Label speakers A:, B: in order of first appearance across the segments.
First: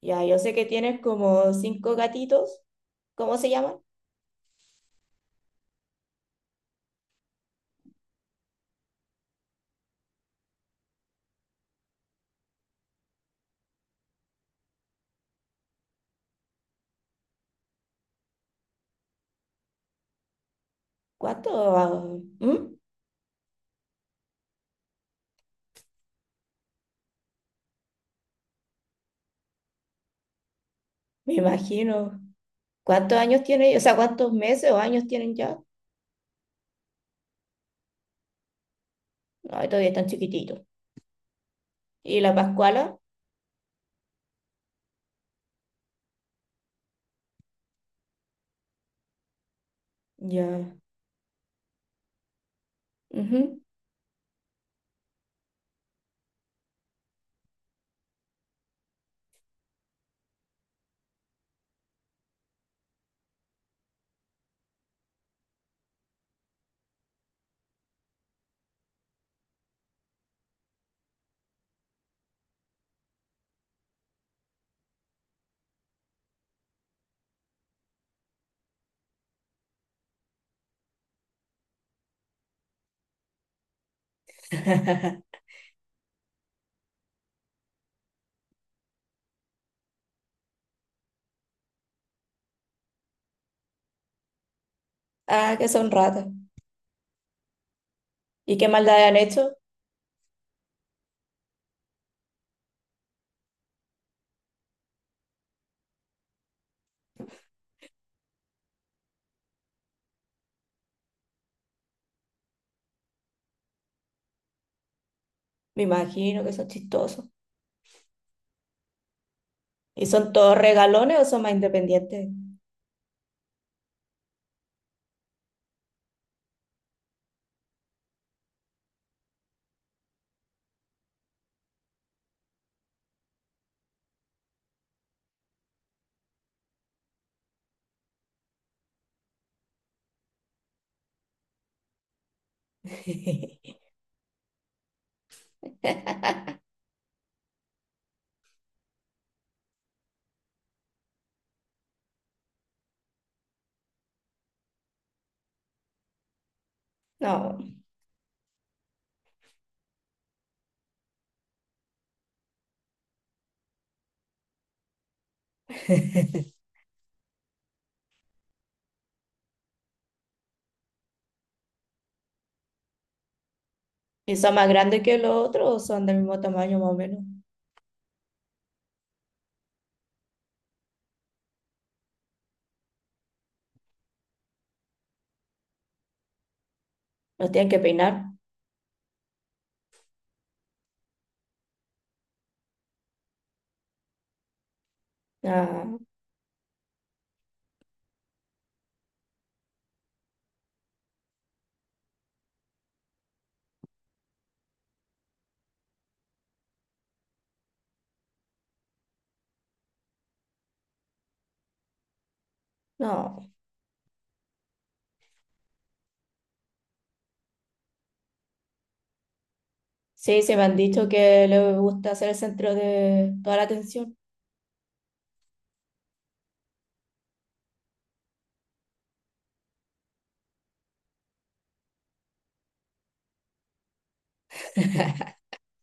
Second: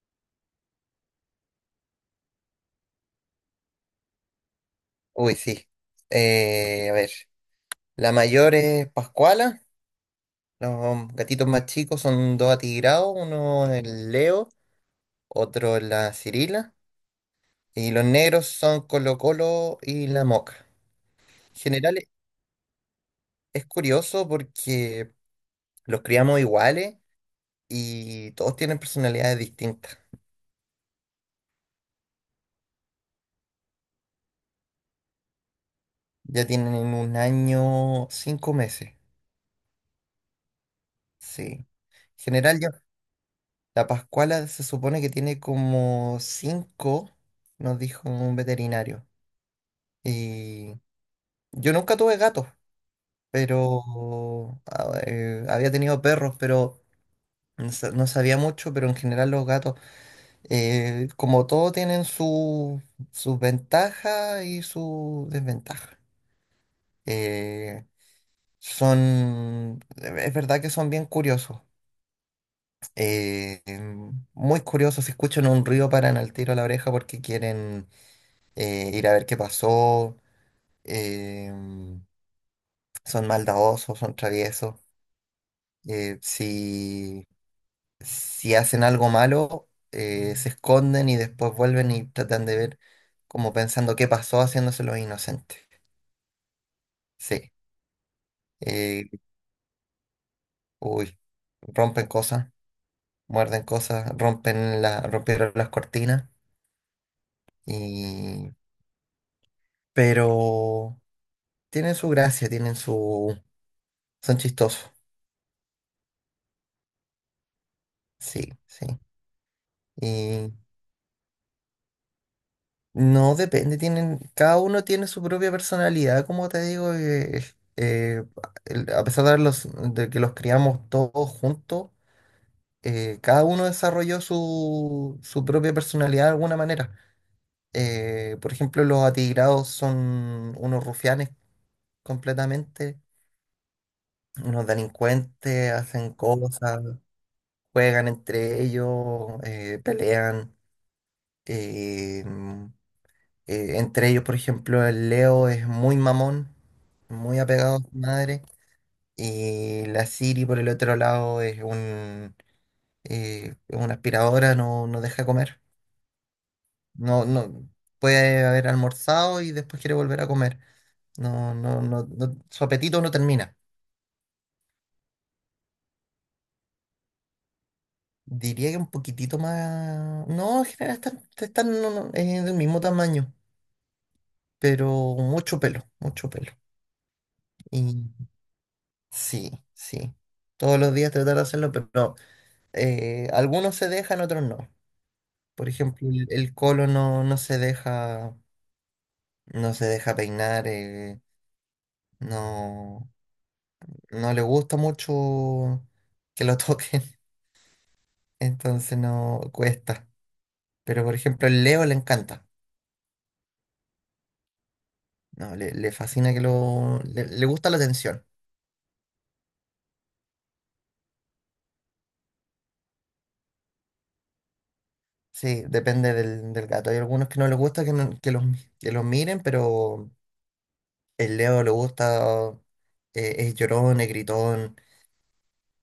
A: Ya, yo sé que tienes como cinco gatitos. ¿Cómo se llaman?
B: Uy, sí. A ver, la mayor es Pascuala. Los gatitos más chicos son dos atigrados: uno es el Leo, otro es la Cirila, y los negros son Colo Colo y la Moca.
A: ¿Cuántos?
B: En general
A: Ah, ¿mm?
B: es curioso porque los criamos iguales y todos tienen personalidades distintas.
A: Me imagino. ¿Cuántos años tienen? O sea, ¿cuántos meses o años tienen ya?
B: Ya tienen 1 año, 5 meses,
A: Ay, todavía están chiquititos.
B: sí. En
A: ¿Y la
B: general yo,
A: Pascuala?
B: la Pascuala se supone que tiene como 5, nos dijo un veterinario.
A: Ya,
B: Y yo nunca tuve gatos,
A: ujú.
B: pero había tenido perros, pero no sabía mucho. Pero en general los gatos, como todo, tienen sus ventajas y sus desventajas. Eh, es verdad que son bien curiosos, muy curiosos. Si escuchan un ruido, paran al tiro a la oreja porque quieren ir a ver qué pasó. em, Son maldadosos, son traviesos. eh, si, si hacen algo malo, se esconden y después vuelven y tratan de ver como pensando qué pasó, haciéndoselo
A: Ah,
B: inocente.
A: que son ratas.
B: Sí.
A: ¿Y qué
B: Eh,
A: maldad han hecho?
B: Uy, rompen cosas, muerden cosas, rompieron las cortinas y... Pero tienen su gracia, tienen su... Son chistosos.
A: Me imagino que son chistosos.
B: Sí, sí.
A: ¿Y son todos regalones o son más independientes?
B: No, depende. Tienen, cada uno tiene su propia personalidad, como te digo. Eh, a pesar de que los criamos todos juntos, cada uno desarrolló su propia personalidad de alguna manera. Por ejemplo, los atigrados son unos rufianes completamente, unos delincuentes. Hacen cosas, juegan entre ellos, pelean. eh, Entre ellos, por ejemplo, el Leo es muy mamón, muy
A: No.
B: apegado a su madre. Y la Siri, por el otro lado, es una aspiradora, no, no deja comer. No, no puede haber almorzado y después quiere volver a comer. No, no, no, su apetito no termina.
A: ¿Y son más grandes que los otros o son del mismo tamaño más o menos?
B: Diría que un poquitito más. No, en general están, están no, no, del mismo tamaño, pero mucho pelo, mucho pelo.
A: ¿Los tienen que
B: Y
A: peinar?
B: sí, sí. Todos los días tratar de hacerlo, pero no. Algunos se dejan, otros no. Por
A: Ah,
B: ejemplo, el colo no, no se deja, no se deja peinar. No, no le gusta mucho que lo toquen, entonces no cuesta. Pero por ejemplo, el Leo le encanta,
A: no.
B: no, le fascina le gusta la atención.
A: Sí, se me han dicho que le gusta ser el centro de toda la atención
B: Sí, depende del gato. Hay algunos que no les gusta que, no- que los miren, pero el Leo le gusta. Es llorón, es gritón.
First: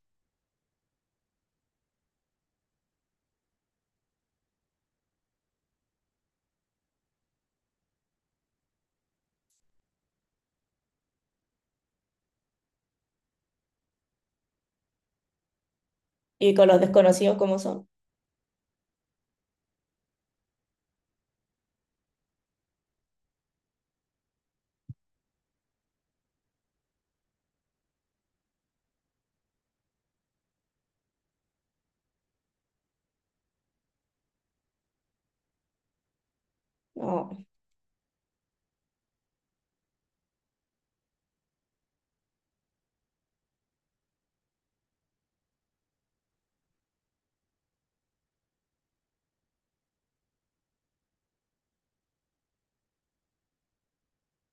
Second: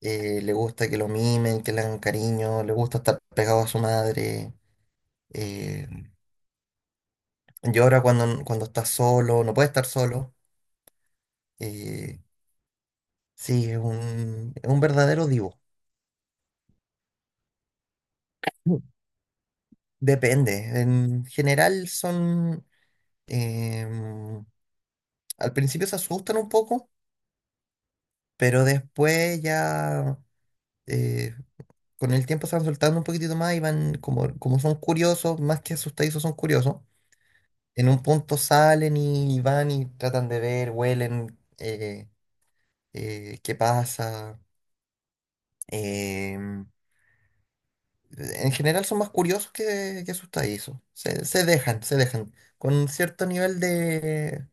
B: Le gusta que lo mimen, que le hagan cariño, le gusta estar pegado a su madre. eh, Llora cuando, cuando está solo, no puede estar solo. eh, es un verdadero divo.
A: y con los desconocidos como son.
B: Mm. Depende, en general son... em, Al principio se asustan un poco, pero después ya... eh, con el tiempo se van soltando un poquitito más y van, como, como son curiosos, más que asustadizos, son curiosos.
A: No.
B: En un punto salen y van y tratan de ver, huelen, qué pasa. Em, en general son más curiosos que asustadizos. Se dejan, se dejan. Con cierto nivel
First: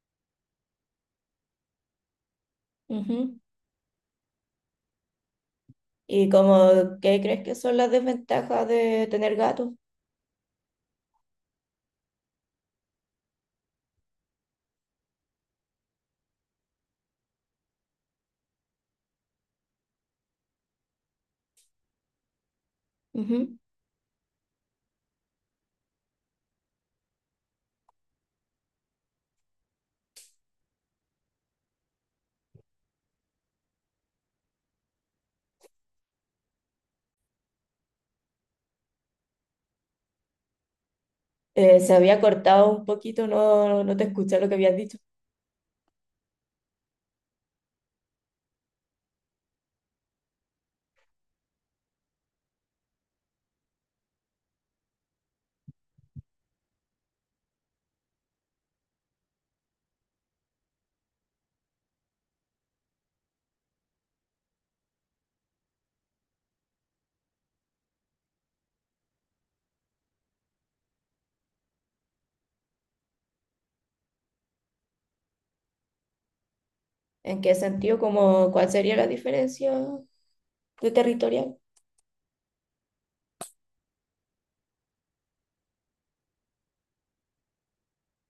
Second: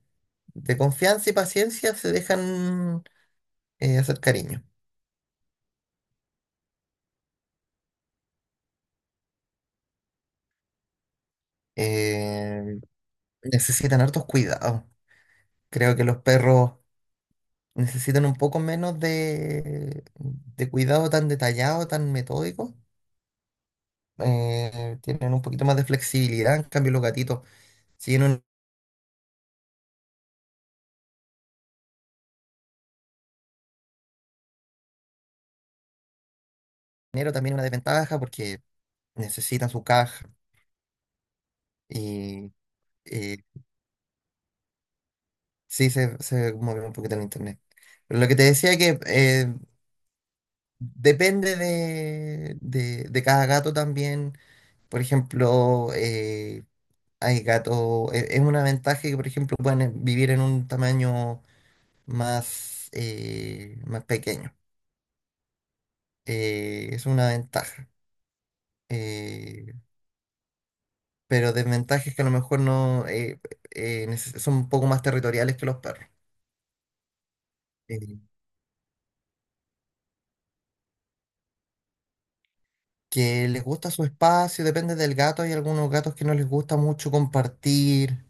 B: de confianza y paciencia se dejan
A: Ujú.
B: hacer cariño.
A: ¿Y como qué crees que son las desventajas de tener gatos?
B: Em, Necesitan hartos cuidados. Creo que los perros necesitan un poco menos de cuidado tan detallado, tan metódico.
A: Ujú.
B: Tienen un poquito más de flexibilidad. En cambio, los gatitos, si en un enero también una desventaja porque necesitan su caja.
A: Se había
B: y
A: cortado un poquito,
B: eh,
A: no, no te escuché lo que habías dicho.
B: sí se mueve un poquito el internet. Pero lo que te decía que depende de cada gato también. Por ejemplo, hay gatos, es una ventaja que, por ejemplo, pueden vivir en un tamaño más, más pequeño. Es una ventaja. Eh, pero desventajas que a lo mejor no son un poco más territoriales que los perros.
A: ¿En qué sentido?
B: Eh,
A: Como, ¿cuál sería la diferencia de territorial?
B: que les gusta su espacio, depende del gato. Hay algunos gatos que no les gusta mucho compartir.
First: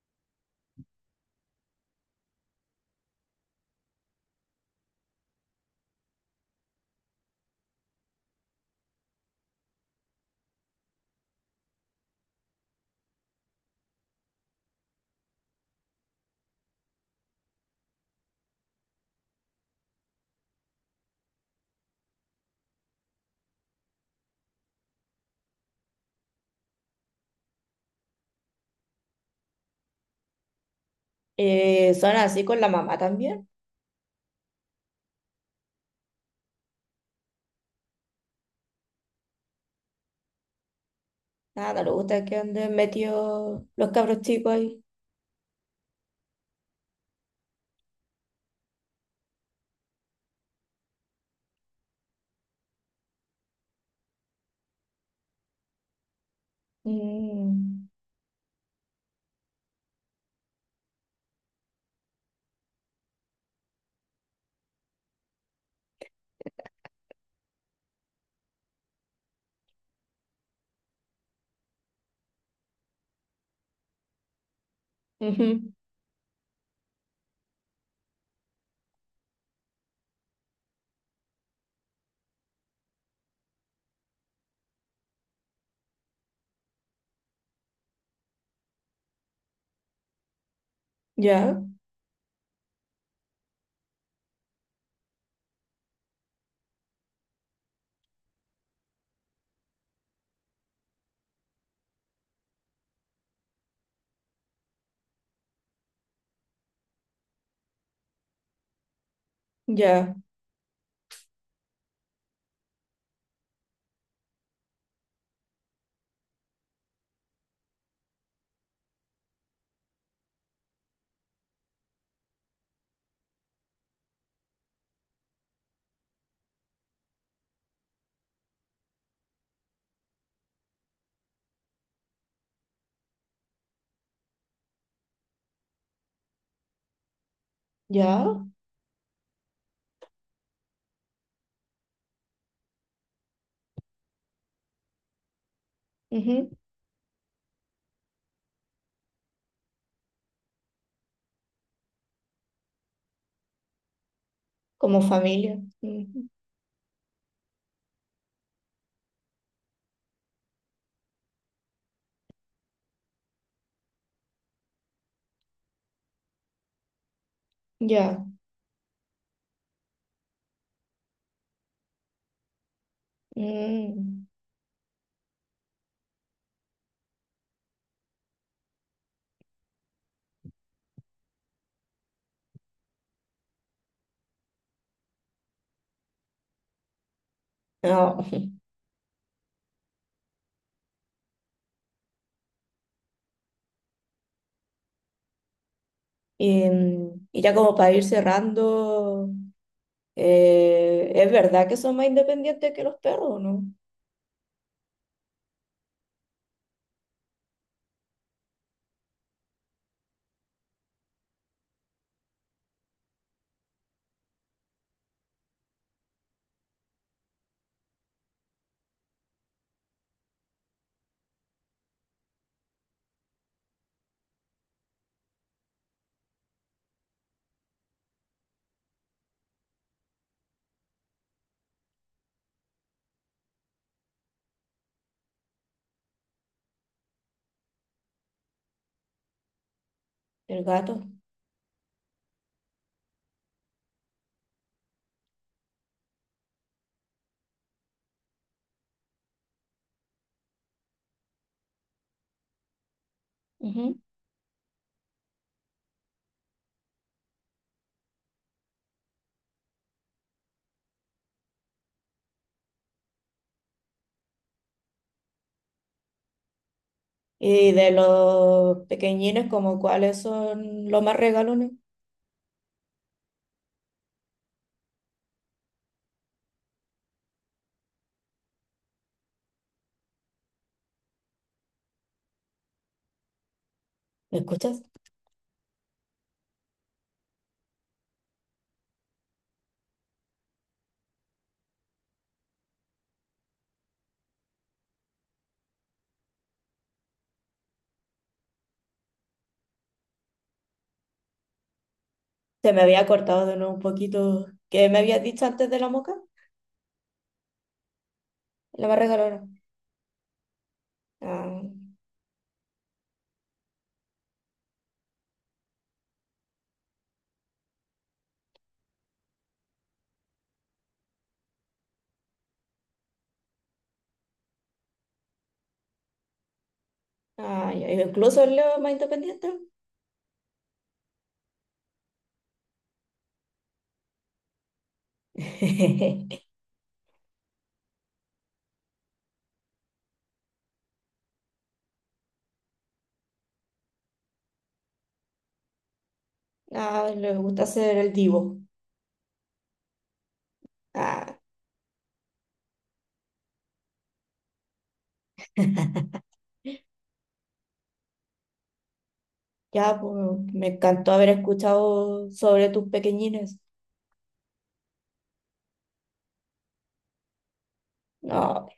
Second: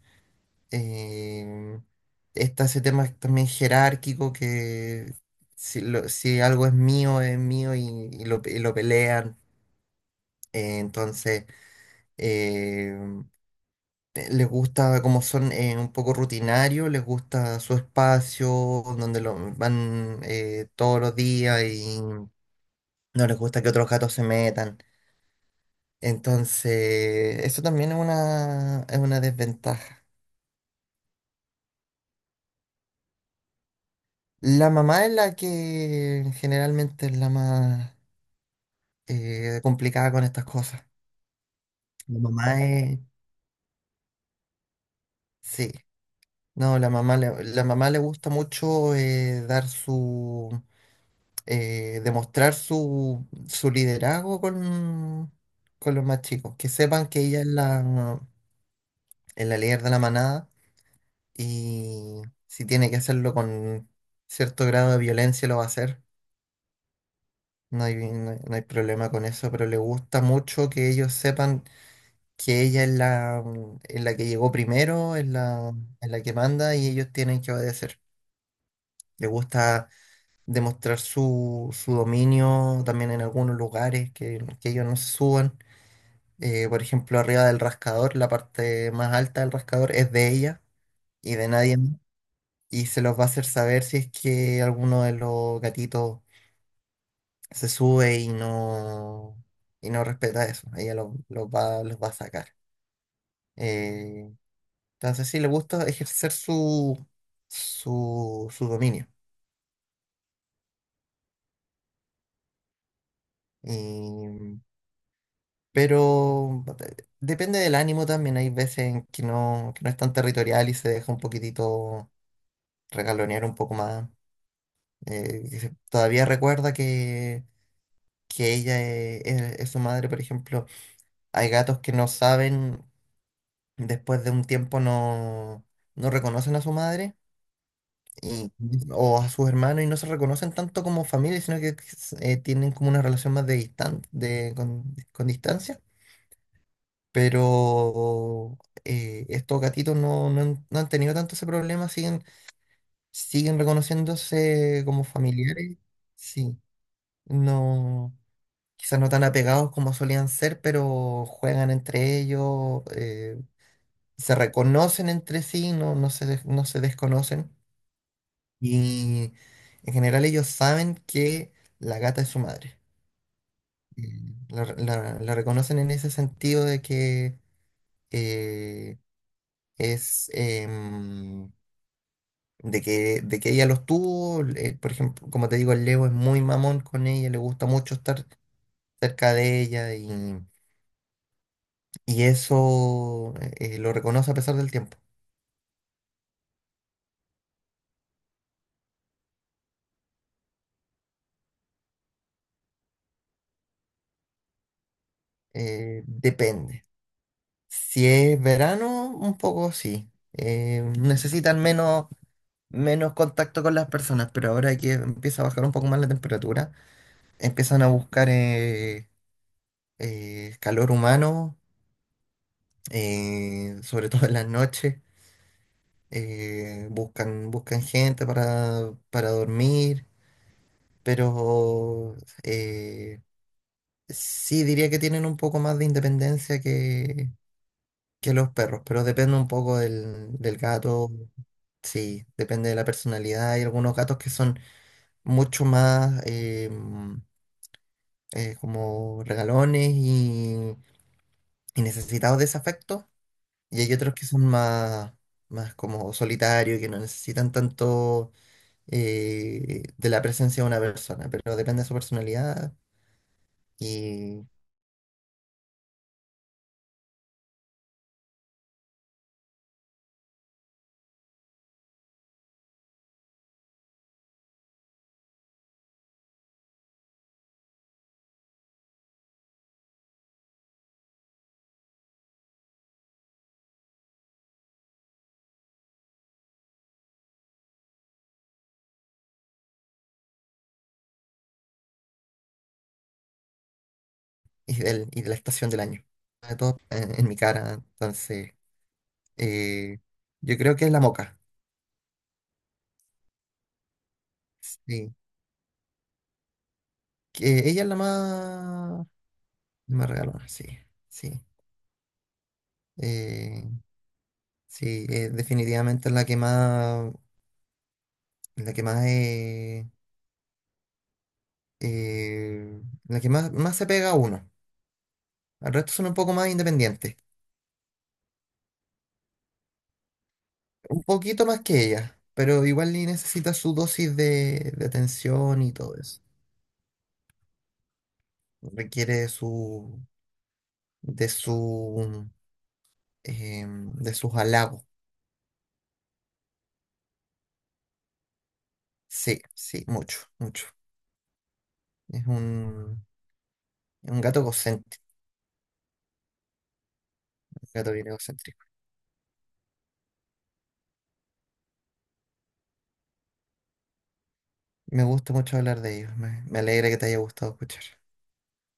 B: eh, Está ese tema también jerárquico que si algo es mío y lo pelean. eh, entonces, eh, Les gusta, como son un poco rutinarios, les gusta su espacio donde lo van todos los días y no les gusta que otros gatos se metan. Entonces, eso también es una desventaja.
A: ¿Eh, son así con la mamá también?
B: La mamá es la que generalmente es la más complicada con estas cosas.
A: Nada, le
B: La
A: gusta que
B: mamá
A: anden
B: es,
A: metidos los cabros chicos ahí.
B: sí, no, la mamá le gusta mucho dar su demostrar su liderazgo con los más chicos, que sepan que ella es
A: Mm.
B: es la líder de la manada, y si tiene que hacerlo con cierto grado de violencia lo va a hacer. No hay problema con eso, pero le gusta mucho que ellos sepan que ella es es la que llegó primero, es
A: Ujú.
B: es la que manda y ellos tienen que obedecer. Le gusta demostrar su dominio también en algunos lugares, que ellos no se suban. Por ejemplo, arriba del rascador, la parte más alta del rascador es de ella y de
A: Ya,
B: nadie más. Y se los va a hacer saber si es que alguno de los gatitos se sube y no respeta eso. Ella los va a sacar. Eh, sí, le gusta ejercer su dominio.
A: ya,
B: Y- pero depende del ánimo también. Hay veces en que no es tan territorial y se deja un poquitito regalonear un poco más. Todavía recuerda que ella es su madre, por ejemplo. Hay gatos que no saben, después de un tiempo no, no reconocen a su madre
A: ya.
B: y, o a sus hermanos y no se reconocen tanto como familia, sino que tienen como una relación más de distan de, con distancia.
A: Ujú,
B: Pero estos gatitos no, no han tenido tanto ese problema. Siguen, siguen reconociéndose
A: como
B: como
A: familia.
B: familiares.
A: Ujú,
B: Sí, no, quizás no tan apegados como solían ser, pero juegan entre ellos. Se reconocen entre sí, no se desconocen.
A: ya.
B: Y en general ellos saben que la gata es su madre.
A: Mm,
B: La la- reconocen en ese sentido de que eh, es em, de que ella los tuvo. Por ejemplo, como te digo, el Leo es muy mamón con ella, le gusta mucho
A: no.
B: estar cerca de ella. Y eso lo reconoce a pesar del tiempo.
A: Y, mm, y ya como para ir cerrando, ¿es verdad que son más independientes que los perros o no?
B: Depende. Si es verano, un poco sí. Necesitan menos, menos contacto con las personas, pero ahora que empieza a bajar un poco más la temperatura, empiezan a buscar calor humano, sobre todo en las noches. Buscan, buscan gente para dormir, pero eh, sí, diría que tienen un poco más de independencia que los perros, pero depende un poco del
A: El gato.
B: gato. Sí, depende de la personalidad. Hay algunos gatos que son mucho más como regalones y necesitados de ese afecto, y hay
A: Ujú.
B: otros que son más, más como solitarios y que no necesitan tanto de la presencia de una persona, pero depende de su personalidad y,
A: Y de los pequeñines, como cuáles son los más regalones. ¿Me escuchas?
B: y de la estación del año. Sobre todo en mi cara, entonces, eh, yo creo que es la Moca.
A: Se me había cortado de nuevo un poquito. ¿Qué me
B: Sí,
A: habías dicho antes de la moca?
B: que ella es
A: La más regalona.
B: la más regalona, sí, sí.
A: Ah,
B: Eh, sí, Definitivamente es la que más, la que más, eh, la que más, más se pega a uno. Al resto son un poco más independientes,
A: ah, ya. Incluso el Leo es más independiente.
B: un poquito más que ella, pero igual y necesita su dosis de atención y todo eso. Requiere de su, de sus halagos.
A: Ah, le gusta ser el divo.
B: Sí, sí, mucho, mucho.
A: Ah,
B: Es un, es un gato egocéntrico, un gato bien egocéntrico.
A: ya, pues me encantó haber escuchado sobre tus pequeñines.
B: Me gusta mucho hablar de ellos. Me alegra que te haya gustado escuchar.
A: No.